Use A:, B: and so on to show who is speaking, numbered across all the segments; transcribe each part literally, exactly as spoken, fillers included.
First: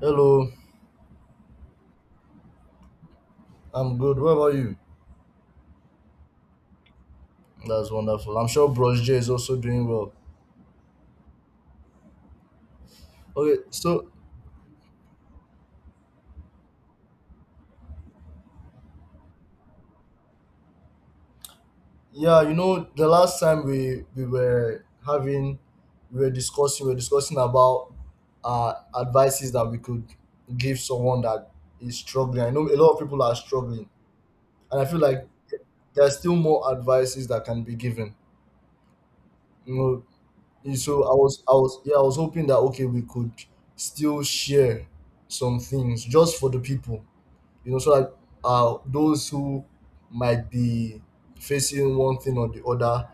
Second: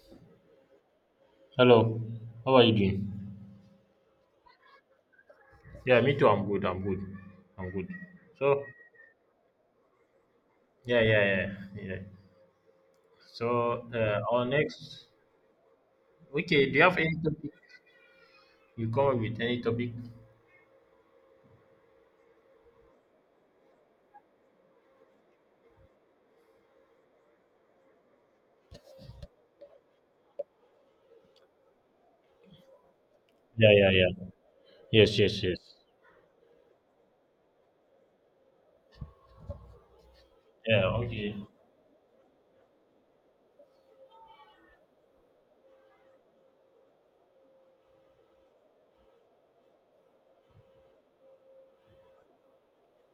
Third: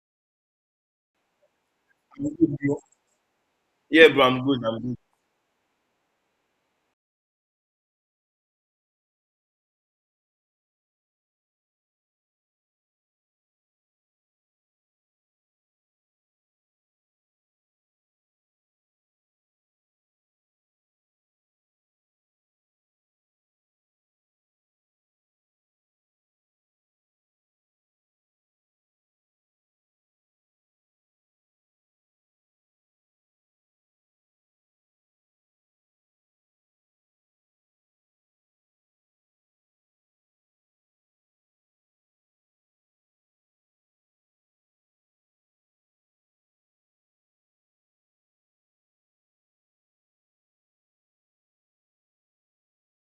A: Hello,
B: Hello, how are you doing?
A: I'm
C: Yeah,
A: good.
C: bro,
A: What
C: I'm
A: about
C: good.
A: you?
C: I'm good.
B: Yeah, me too. I'm good. I'm good. I'm good.
A: That's wonderful. I'm
B: So,
A: sure Bros J is also doing well.
B: yeah, yeah, yeah, yeah.
A: Okay,
B: So,
A: so
B: uh, our next. Okay, do you have any topic? You come up with any topic?
A: yeah, you know, the last time we we were having, we were discussing, we were discussing about uh advices that we could give someone that is struggling. I know a lot of people are
B: Yeah,
A: struggling,
B: yeah, yeah.
A: and I feel
B: Yes,
A: like
B: yes, yes.
A: there are still more advices that can be given. You know, and
B: Yeah.
A: so I
B: Okay.
A: was I was yeah I was hoping that okay we could still share some things just for the people you know, so that uh, those who might be facing one thing or the other,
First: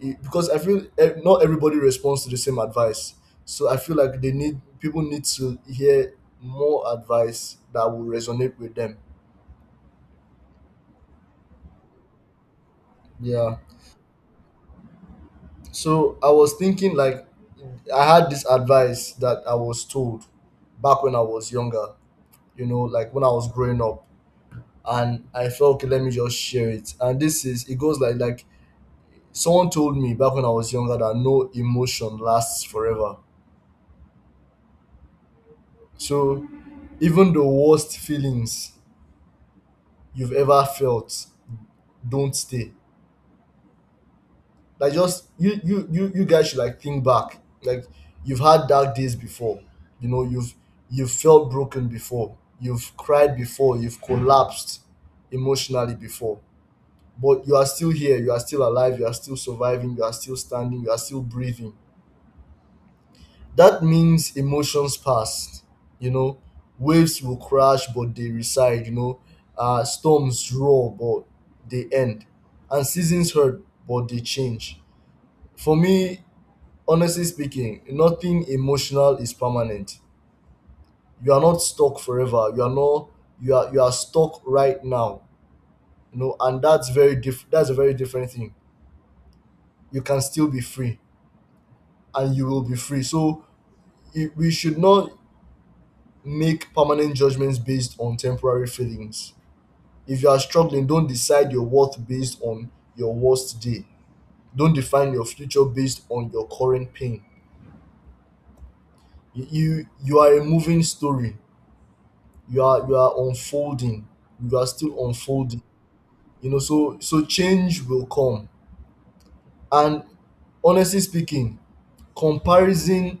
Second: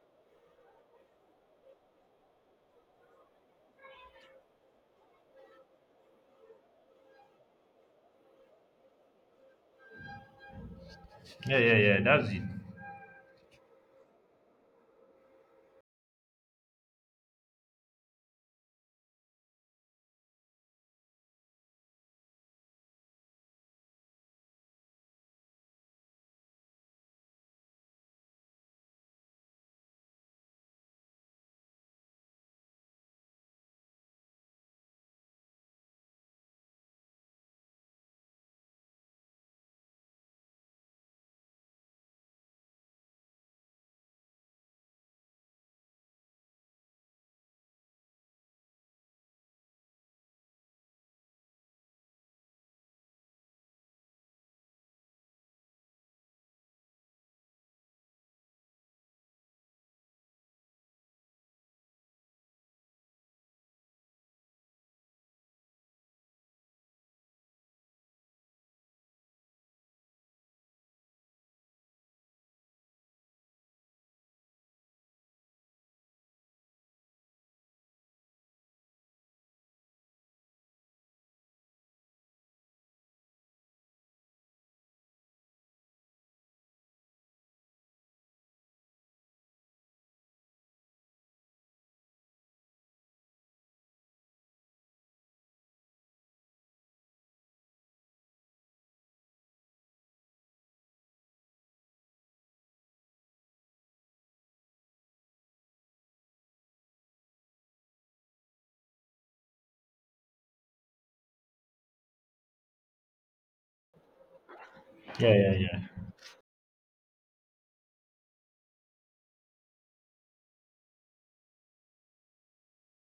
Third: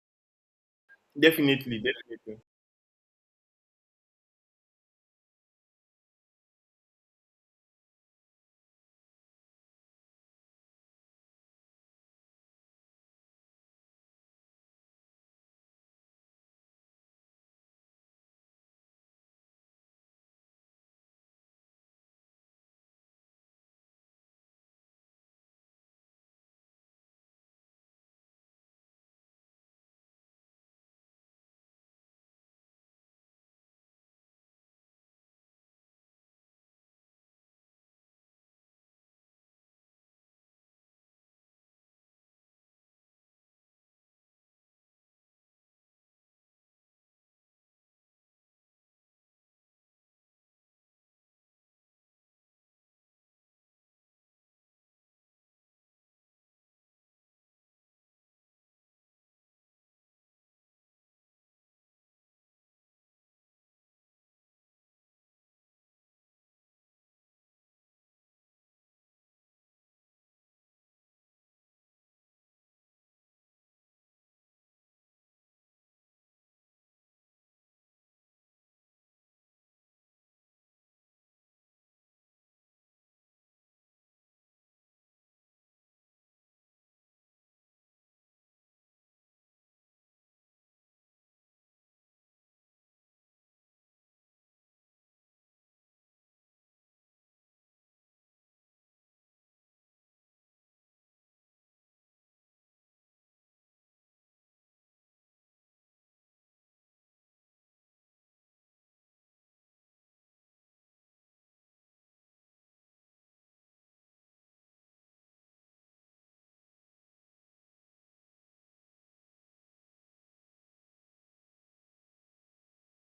A: it, because I feel eh, not everybody
C: Definitely,
A: responds to the
C: definitely.
A: same advice. So I feel like they need people need to hear more advice that will resonate with them.
B: Yeah, yeah, yeah. That's it.
A: Yeah. So I was thinking like I had this advice that I was told back when I was younger, you know, like when I was growing up. And I felt okay, let me just share it. And this is it goes like like Someone told me back when I was younger that no emotion lasts forever. So even the worst feelings you've ever felt don't stay. Like just you you you you guys should like think back. Like you've had dark days before. You know, you've you've felt broken before. You've cried before. You've collapsed emotionally before. But you are still here. You are still alive. You are still surviving. You are still standing. You are still breathing. That means emotions pass, you know, waves will crash but they reside, you know, uh, storms roar but they end, and seasons hurt but they change. For me, honestly speaking, nothing emotional is permanent. You are not stuck forever. You are not you are You are stuck right now. You know, and that's very diff- that's a very different thing. You can still be free and you will be free. So it, we should not make permanent judgments based on temporary feelings. If you are struggling, don't decide your worth based on your worst day. Don't define your future based on your current pain. You you, you are a moving story. You are you are unfolding. You are still
B: Yeah, yeah,
A: unfolding.
B: yeah.
A: You know, so so change will come. And honestly speaking, comparison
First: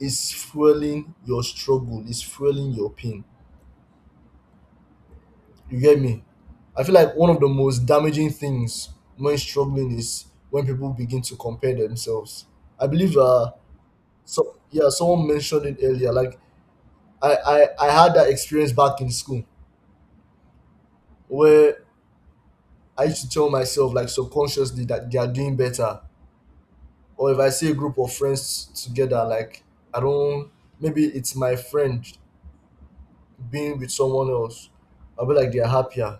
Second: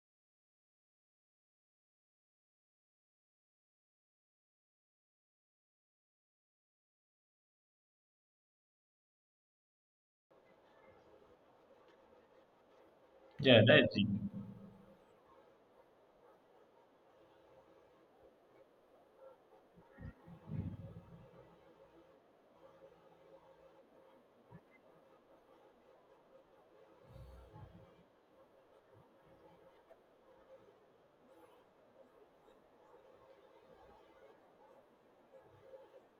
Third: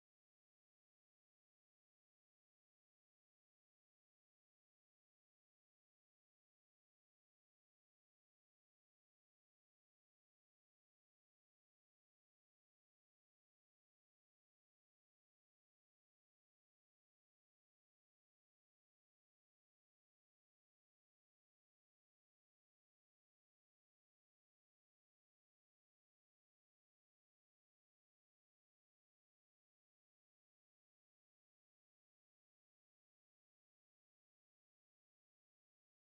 A: is fueling your struggle, is fueling your pain. You get me? I feel like one of the most damaging things when struggling is when people begin to compare themselves. I believe uh
B: Yeah, that's it.
A: so yeah, someone mentioned it earlier. Like I, I, I had that experience back in school where I used to tell myself like subconsciously that they are doing better. Or if I see a group of friends together, like I don't maybe it's my friend being with someone else. I'll be like they're happier.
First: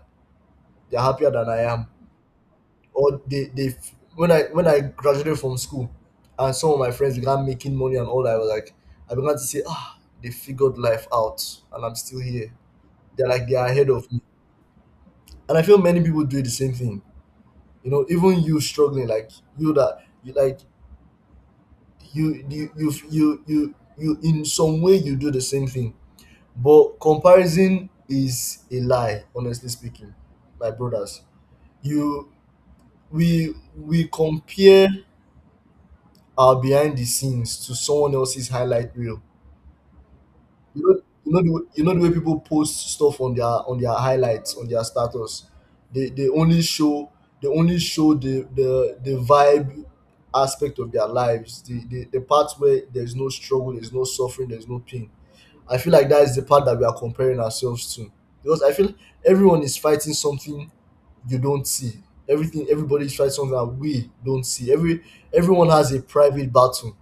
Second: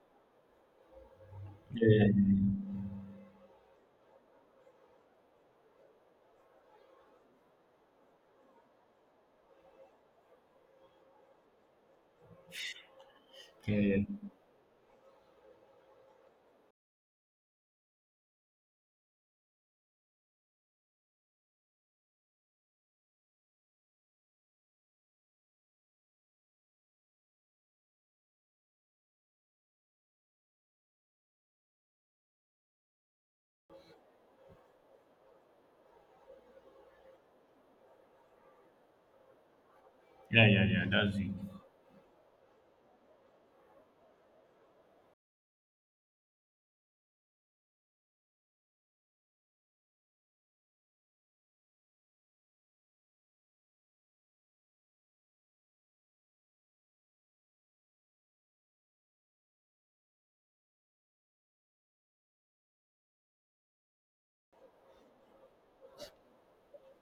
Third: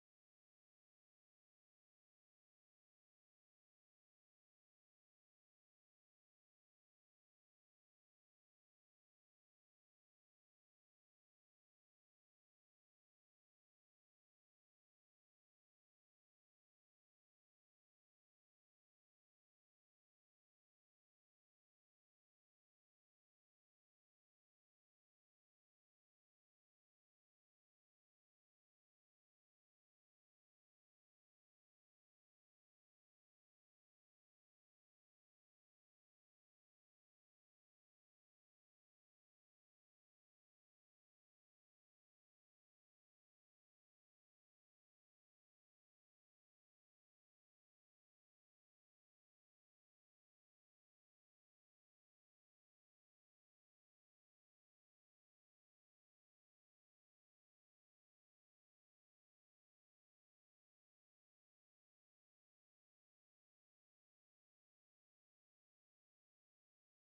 A: They're happier than I
B: Yeah,
A: am.
B: Yeah, yeah, yeah,
A: Or they they when I when I graduated from school and some of my friends began making money and all I was like I began to say ah they figured life out and I'm still here they're like they are ahead of me and I feel many people do the same thing you know even you struggling like you that you like you you you you you, you in some way you do the same thing but comparison is a lie honestly speaking my brothers you we we compare our behind the scenes to someone else's highlight reel.
B: yeah, yeah, yeah, yeah,
A: You know,
B: that's it.
A: you know the way, you know the way people post stuff on their on their highlights on their status. They they only show they only show the the the vibe aspect of their lives. The the, the part where there's no struggle, there's no suffering, there's no pain. I feel like that is the part that we are comparing ourselves to because I feel everyone is fighting something you don't see. Everything Everybody is fighting something that we don't see. Every everyone has a private battle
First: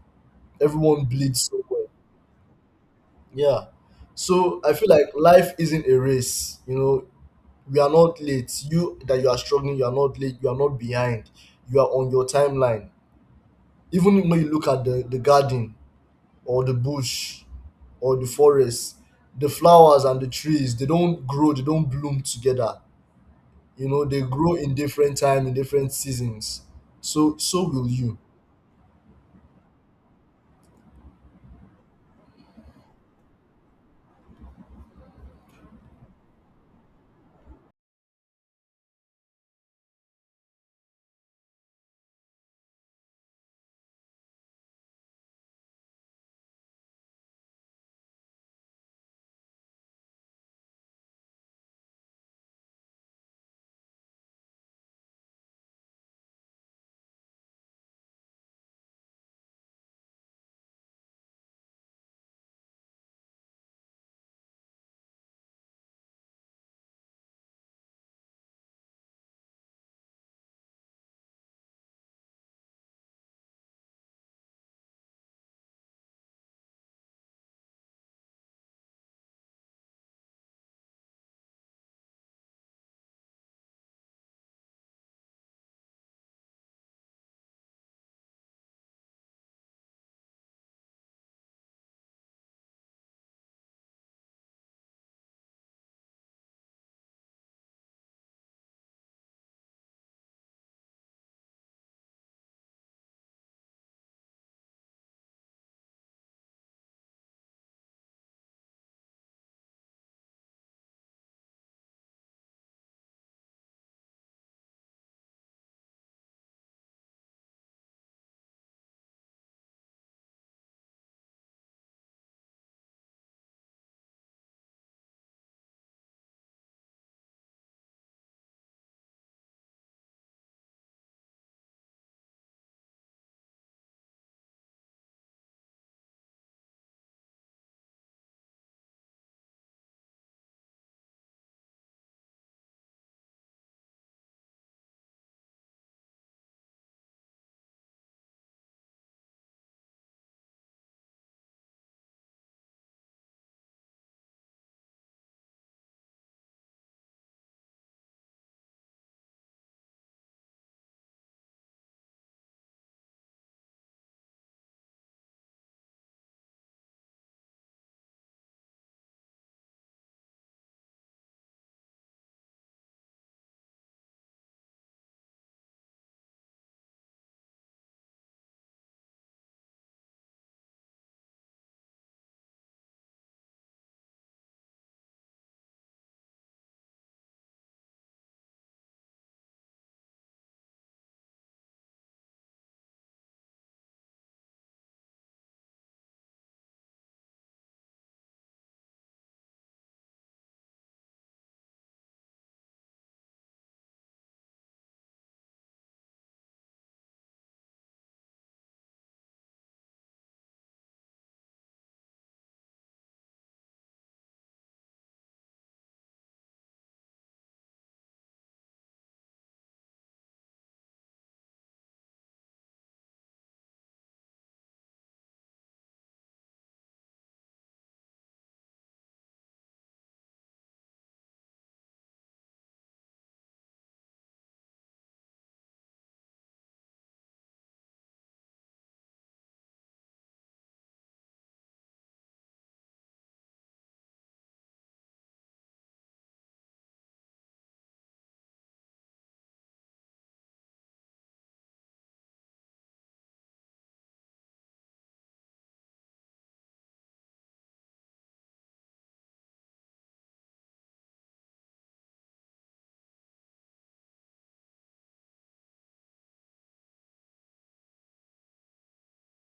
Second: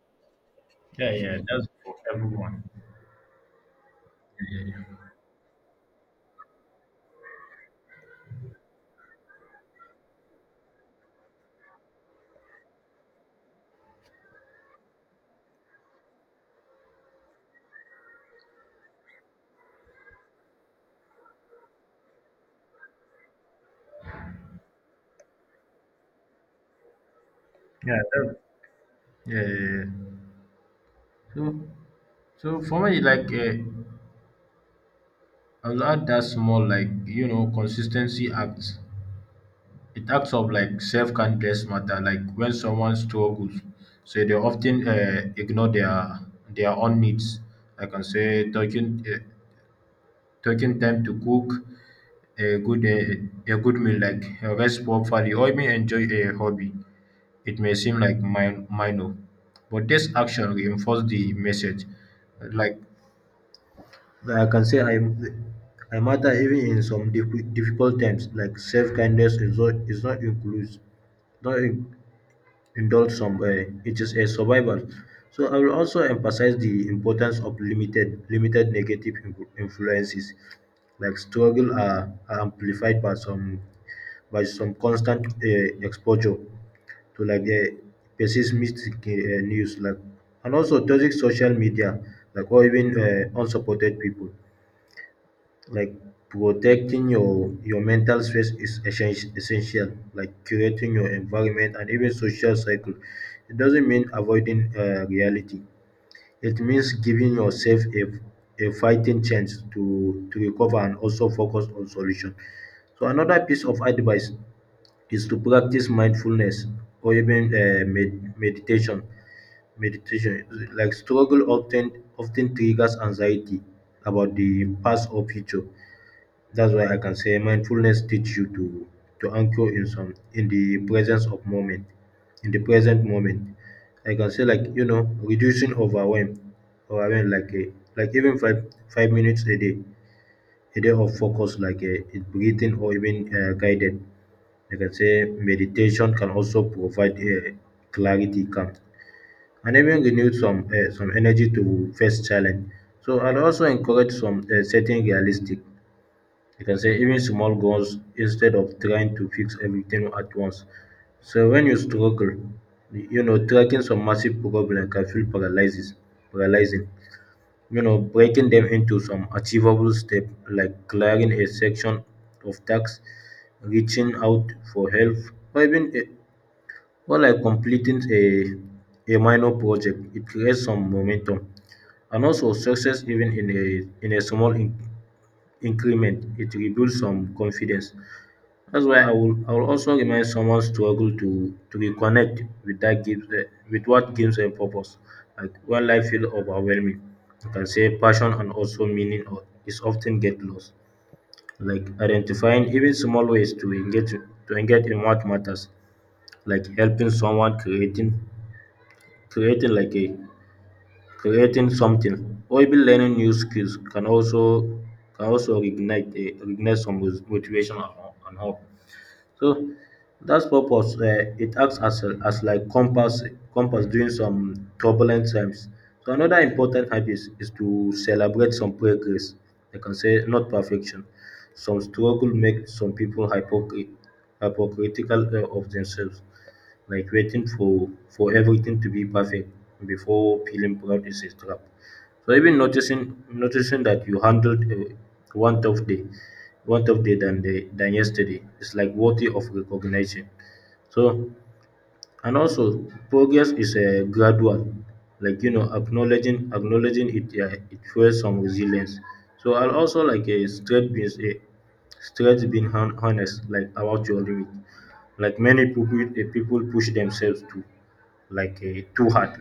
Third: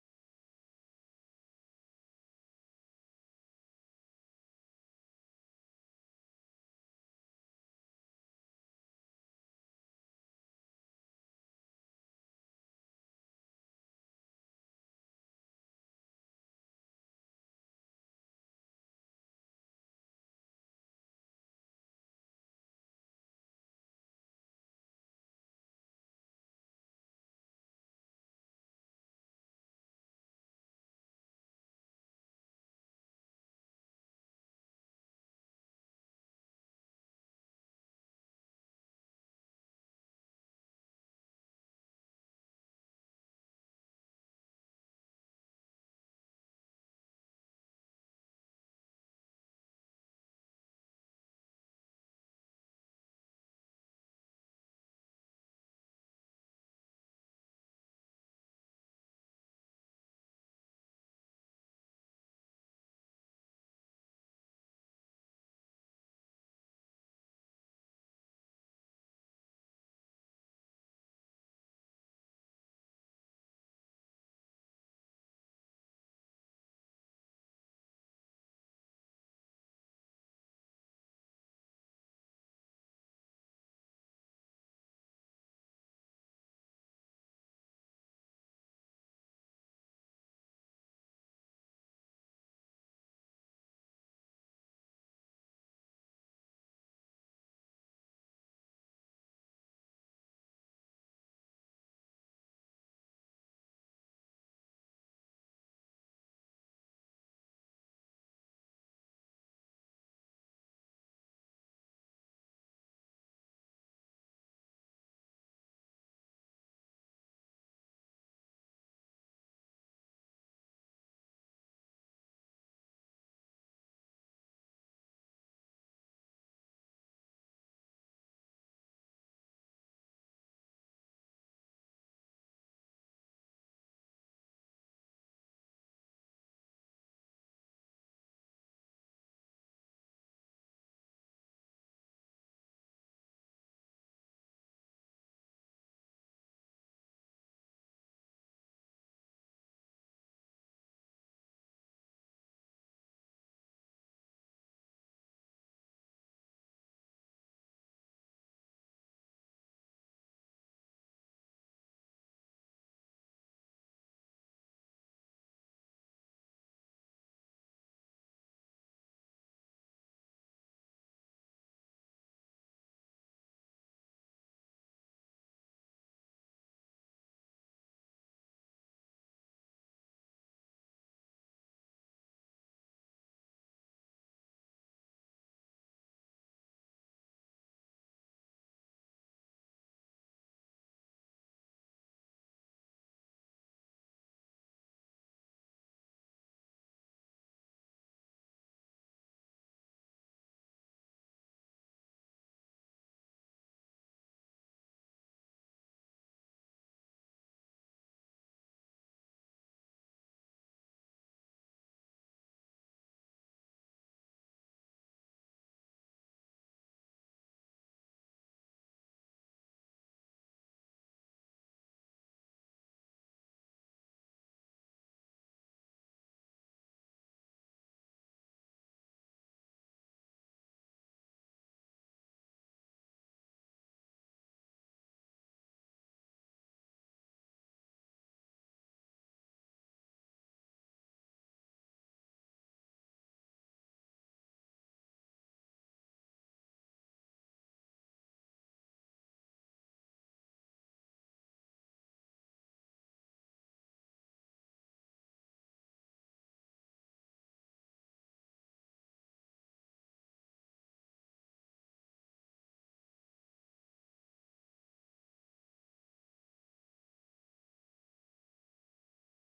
A: everyone
B: Yeah, yeah.
A: bleeds so
B: That's
A: well.
B: for everyone.
A: Yeah. So
B: Yeah,
A: I
B: yeah,
A: feel
B: yeah.
A: like life isn't a race. You know, we are not late. You that you are struggling, you are not late, you are not behind. You are on your timeline. Even when you look at the, the garden or the bush or the forest, the flowers and the trees, they don't grow, they don't bloom together. You know, they grow in different time, in different seasons. So so will
B: Yeah,
A: you.
B: that, yeah, yeah, yeah. So, so for me, like, uh, I'll add that small, like, you know, consistency acts. It acts of like self kindness matter. Like when someone struggles, so they often uh, ignore their their own needs. I can say taking uh, taking time to cook a good uh, a good meal, like uh, rest properly, or even enjoy a hobby. It may seem like min- minor, but this action reinforces the message. Like I can say I I matter even in some diffi- difficult times, like self kindness is not is not includes not in- indulge some uh, it is a survival. So I will also emphasize the importance of limited limited negative influ- influences, like struggle are, are amplified by some by some constant uh, exposure to, like, uh, pessimistic uh, news, like, and also toxic social media, like, or even uh, unsupported people, like protecting your your mental space is essen- essential, like curating your environment and even social cycle. It doesn't mean avoiding uh, reality; it means giving yourself a, a fighting chance to to recover and also focus on solution. So another piece of advice is to practice mindfulness, or even uh, med- meditation meditation like struggle often often triggers anxiety about the past or future. That's why I can say mindfulness teach you to to anchor in some, in the presence of moment, in the present moment. I can say, like, you know reducing overwhelm, overwhelm like a, like even five five minutes a day, a day of focus, like a breathing, or even uh, guided. I can say meditation can also provide uh, clarity, calm, and even renew some uh, some energy to face challenge. So I'd also encourage some, uh, setting realistic, you can say, even small goals, instead of trying to fix everything at once. So when you struggle, you know, tracking some massive problem can feel paralyzes, paralyzing. You know, breaking them into some achievable step, like clearing a section of tasks, reaching out for help, or even a, or like completing a, a minor project. It creates some momentum and also success, even in a in a small in- increment. It rebuilds some confidence. That's why I will I will also remind someone struggle to to reconnect with that gives eh, with what gives them purpose. Like when life feels overwhelming, you can say passion and also meaning o- is often get lost. Like identifying even small ways to engage to engage in what matters, like helping someone, creating creating like a creating something, or even learning new skills can also, can also reignite a, reignite some mos- motivation and and hope. So that's purpose. Uh, it acts as, a- as like compass compass during some turbulent times. So another important habit is, is to celebrate some progress. I can say, not perfection. Some struggle make some people hypocrit- hypocritical uh, of themselves, like waiting for for everything to be perfect before feeling proud is a trap. So even noticing noticing that you handled uh, one tough day, one tough day than the, than yesterday is like worthy of recognition. So, and also, progress is a gradual, like, you know acknowledging acknowledging it, yeah, it fuels some resilience. So I'll also, like, a straight being a straight being hon- honest, like about your limit, like many people, eh, people push themselves to, like, a too hard,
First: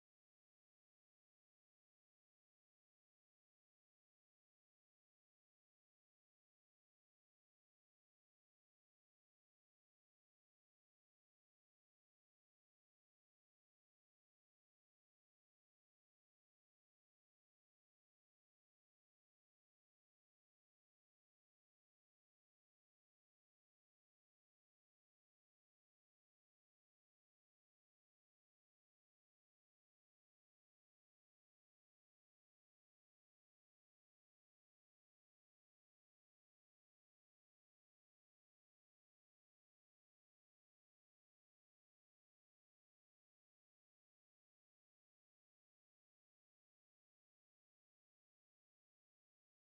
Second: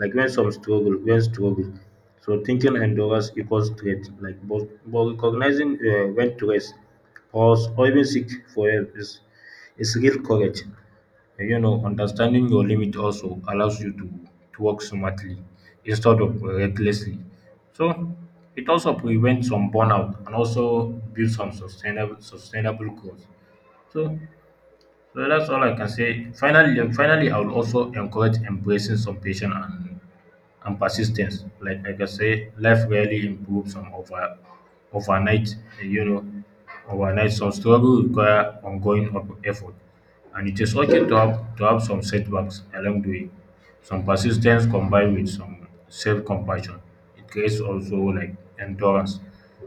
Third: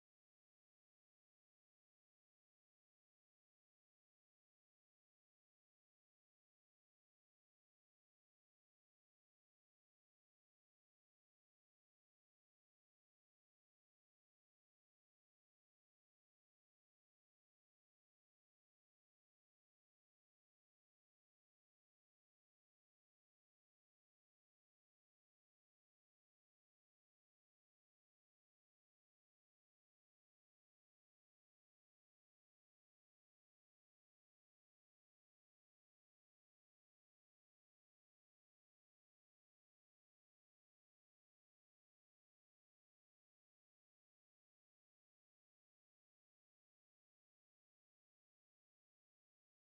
B: like when some struggle when struggle, so thinking endurance equals strength, like, but, but recognizing uh, when to rest, pause, or even seek for help is is real courage. You know, understanding your limit also allows you to, to work smartly instead of recklessly. So it also prevents some burnout and also builds some sustainable sustainable growth. So so that's all I can say. Finally finally, I will also encourage embracing some patience and and persistence. Like like I can say, life rarely improves from over overnight. You know, overnight. Some struggle require ongoing op- effort, and it is okay to have to have some setbacks along the way. Some persistence combined with some self-compassion, it creates also like endurance.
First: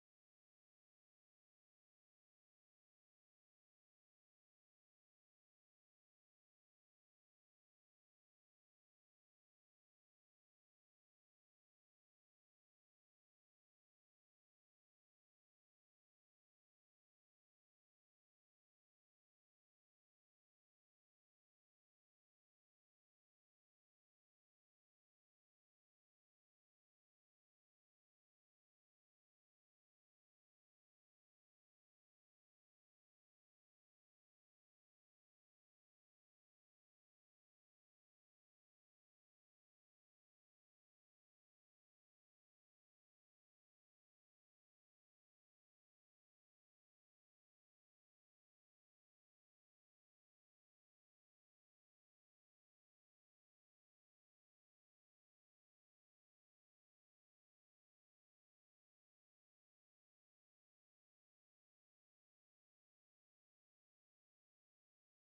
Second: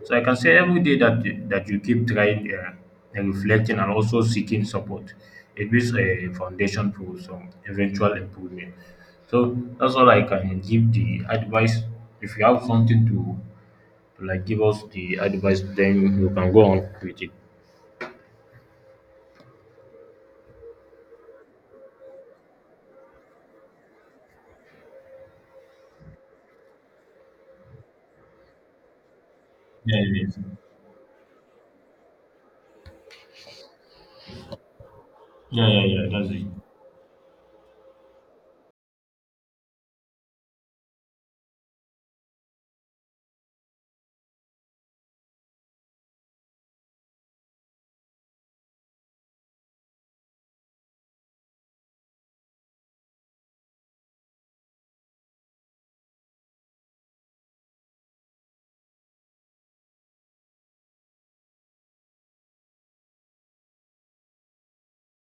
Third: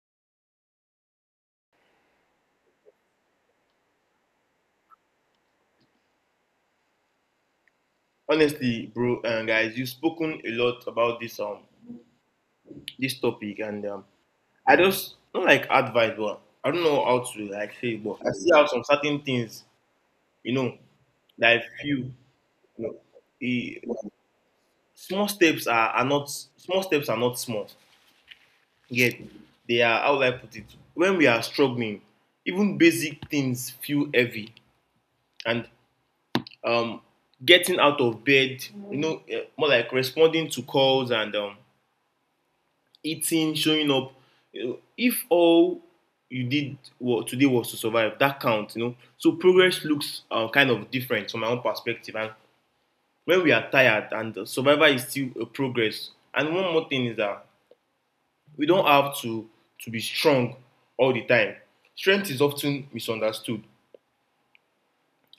B: So I can say every day that you- that you keep trying, uh, and reflecting, and also seeking support, it builds a foundation for some eventual improvement.
C: Honestly, bro, and
B: So
C: guys, you've
B: that's all I
C: spoken a
B: can
C: lot
B: give
C: about
B: the
C: this um
B: advice. If you have something to,
C: this topic, and um,
B: to, like, give
C: I
B: us
C: just
B: the
C: not
B: advice,
C: like advice,
B: then you
C: but
B: can go
C: I
B: on
C: don't know how
B: with it.
C: to like say, it, but I see how some certain things, you know, that I feel, you know, e- small steps are, are not small steps are not small. Yet they
B: Yeah,
C: are how would
B: yeah,
C: I put it? When we are struggling, even basic things feel heavy,
B: yeah,
C: and
B: yeah, yeah. That's it.
C: um, getting out of bed, you know, eh, more like responding to calls and um, eating, showing up. You know, if all you did today was to survive, that counts, you know. So progress looks uh, kind of different from my own perspective. And when we are tired, and uh, survival is still a progress. And one more thing is that we don't have to to be strong all the time. Strength is often misunderstood,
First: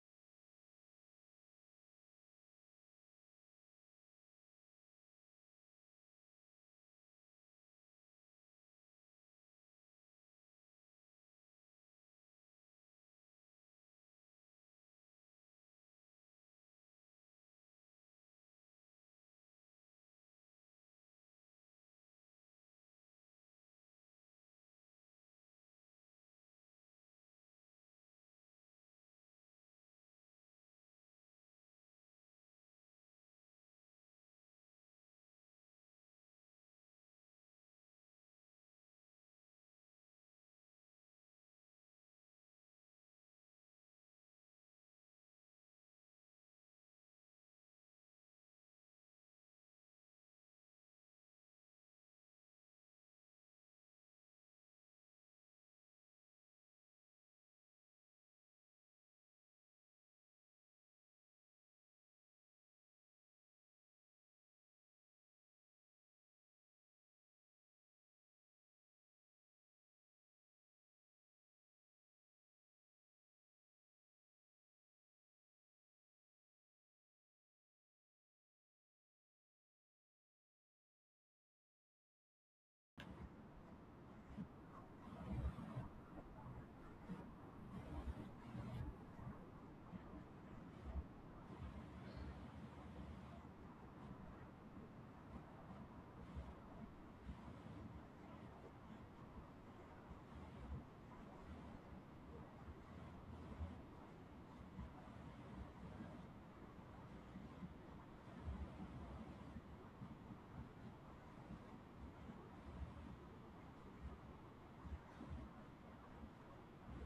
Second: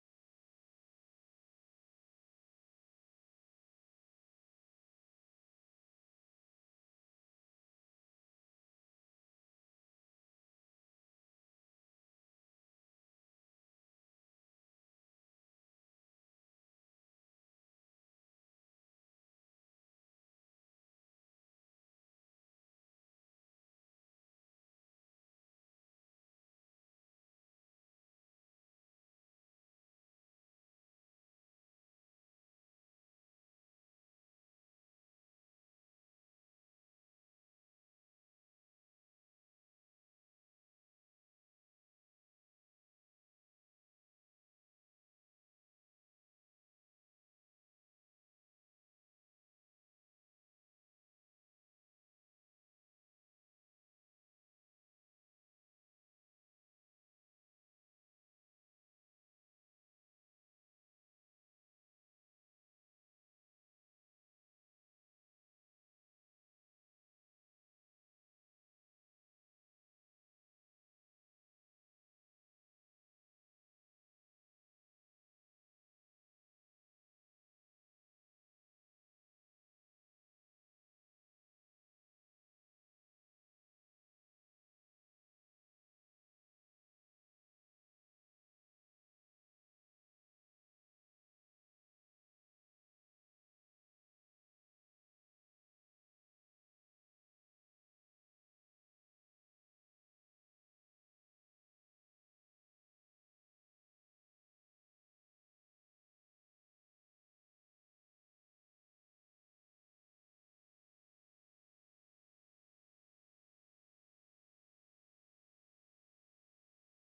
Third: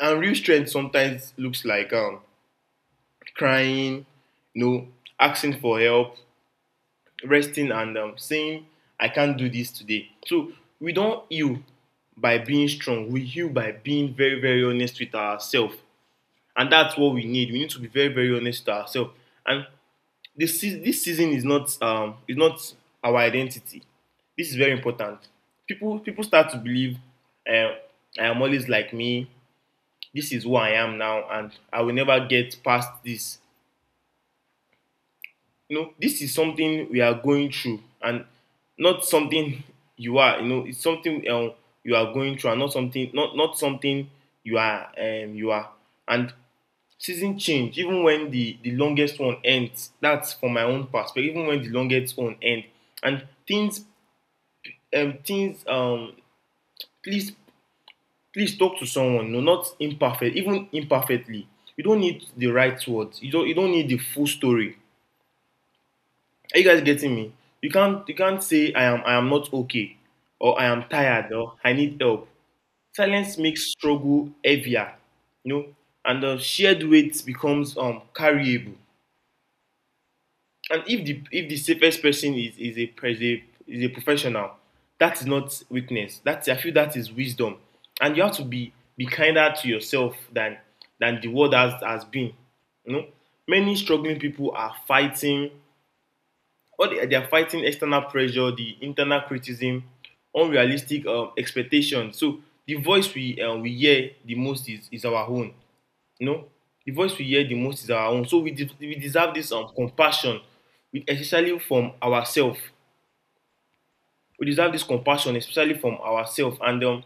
C: and real strength sometimes looks like um, crying, you know, asking for help, resting, and um, saying, I can't do this today. So we don't heal by being strong, we heal by being very, very honest with ourselves. And that's what we need. We need to be very, very honest with ourselves. And this, this season is not, um, is not our identity. This is very important. People, people start to believe uh, I am always like me. This is who I am now, and I will never get past this. You know, this is something we are going through and not something you are, you know, it's something um, you are going through and not something not not something you are um, you are and season change even when the the longest one ends, that's from my own perspective. Even when the longest one ends, and things um, things um, please please talk to someone, you know, not imperfect even imperfectly. You don't need the right words, you don't you don't need the full story. Are you guys getting me? You can't you can't say I am, I am not okay, or I am tired, or I need help. Silence makes struggle heavier, you know, and the shared weight becomes um carryable. And if the if the safest person is is a pres- a- is a professional, that is not weakness. That's, I feel, that is wisdom, and you have to be be kinder to yourself than than the world has has been. You know, many struggling people are fighting all they, they are fighting external pressure, the internal criticism, unrealistic um, expectations. So the voice we uh, we hear the most is, is our own. You know, the voice we hear the most is our own. So we de- we deserve this um, compassion, we, especially from ourselves. We deserve this compassion, especially from ourselves. And um,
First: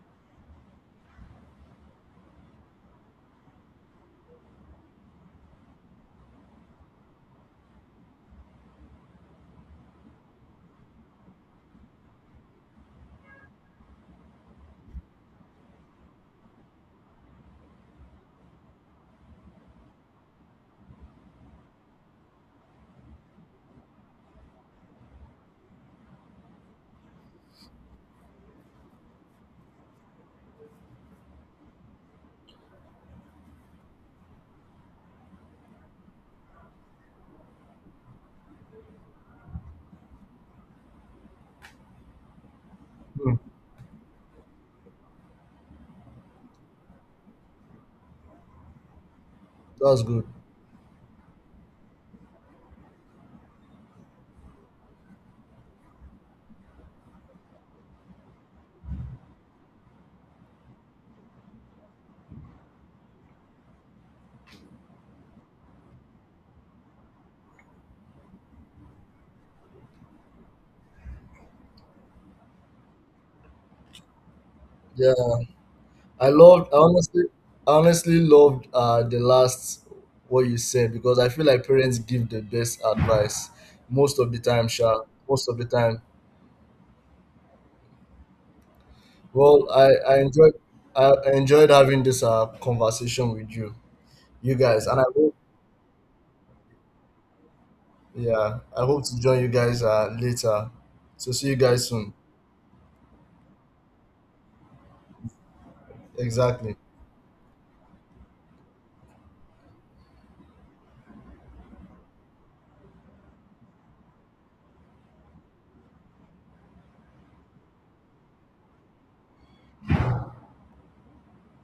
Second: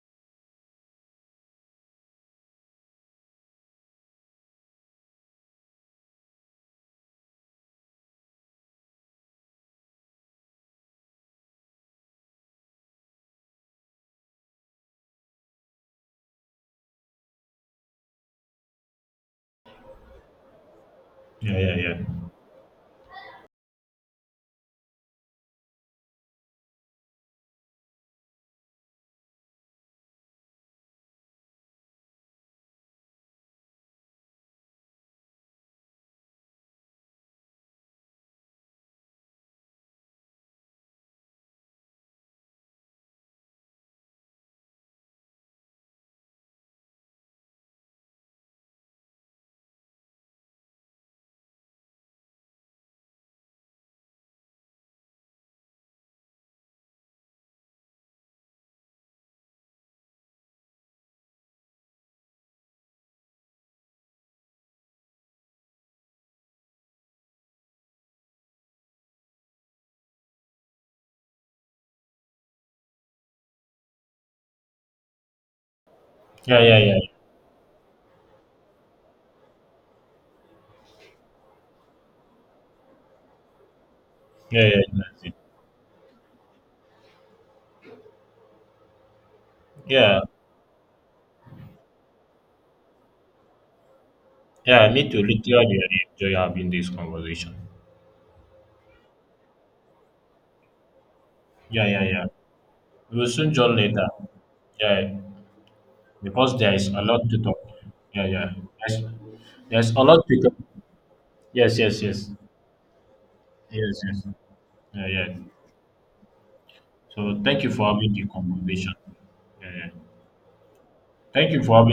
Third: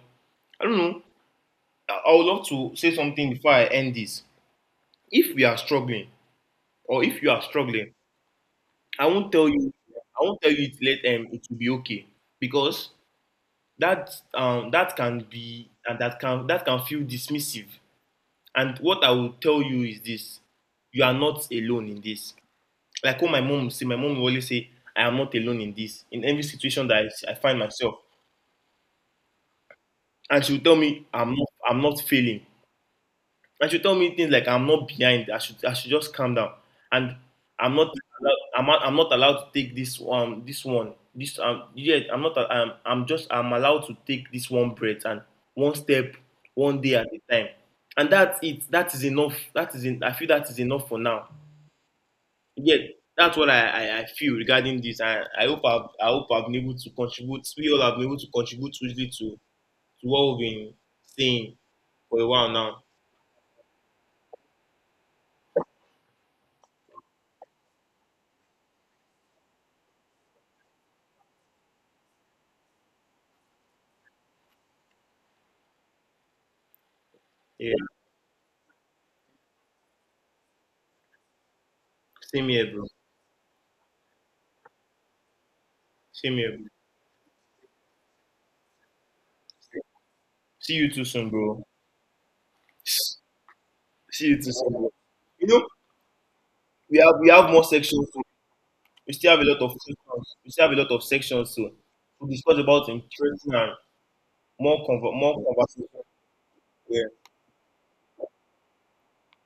C: I don't know. I I would love to say something before I end this. If we are struggling, or if you are struggling, I won't tell you. I won't tell you it, let um it will be okay, because that um, that can be, and that can that can feel dismissive. And what I will tell you is this: you are not
B: Yeah, yeah,
C: alone
B: yeah,
C: in this. Like what my mom would say, my mom will always say, "I am not alone in this." In every situation that I, I find myself, and she will tell me, "I'm not, I'm not failing." And she told me things like I'm not behind. I should I should just calm down. And I'm not allowed, I'm not, I'm not allowed to take this um this one this um yeah I'm not um I'm just
A: Hmm.
C: I'm allowed to take this one breath and one step one day at a time. And that's it. That is enough. That is in,
A: That's
C: I
A: good.
C: feel that is enough for now. Yeah, that's what I, I, I feel regarding this. And I hope I've, I hope I've been able to contribute. We all have been able to contribute hugely to to what we've been saying for a while now.
A: Yeah. I
B: yeah,
A: loved I
B: yeah, yeah,
A: honestly
C: Yeah,
A: honestly loved uh the last what you said because I feel like parents give the
C: same here,
A: best
C: bro.
A: advice most of the
B: yeah,
A: time,
B: yeah.
A: Sha.
B: That's it.
A: Most of the time.
C: Same here, bro.
A: Well, I, I
B: Yeah,
A: enjoyed
C: See you too
A: I
C: soon, bro.
A: enjoyed having this uh conversation with you,
C: See you too
A: you
C: soon,
A: guys,
B: yeah.
C: bro.
A: and I
B: Me too.
A: hope
C: You know,
B: Literally, I enjoy having this
C: we have we have
B: conversation.
C: more sections. So
A: yeah I hope
C: we
A: to
C: still have
A: join
C: a
A: you
C: lot of
A: guys uh
C: sections. We still
A: later.
C: have a lot of
A: So see
C: sections,
A: you
C: so
B: Yeah,
A: guys
B: yeah,
A: soon.
B: yeah.
C: to discuss about
B: We will soon
C: interesting and
B: join later.
C: more
B: Yeah,
C: conver- more conversation.
B: because there
A: Exactly.
B: is a
C: Yeah.
B: lot to talk. Yeah, yeah. There's, there's a lot to talk. Yes, yes, yes, yes, yes. Yeah, yeah. So thank you for having the conversation. Yeah, yeah. Thank you for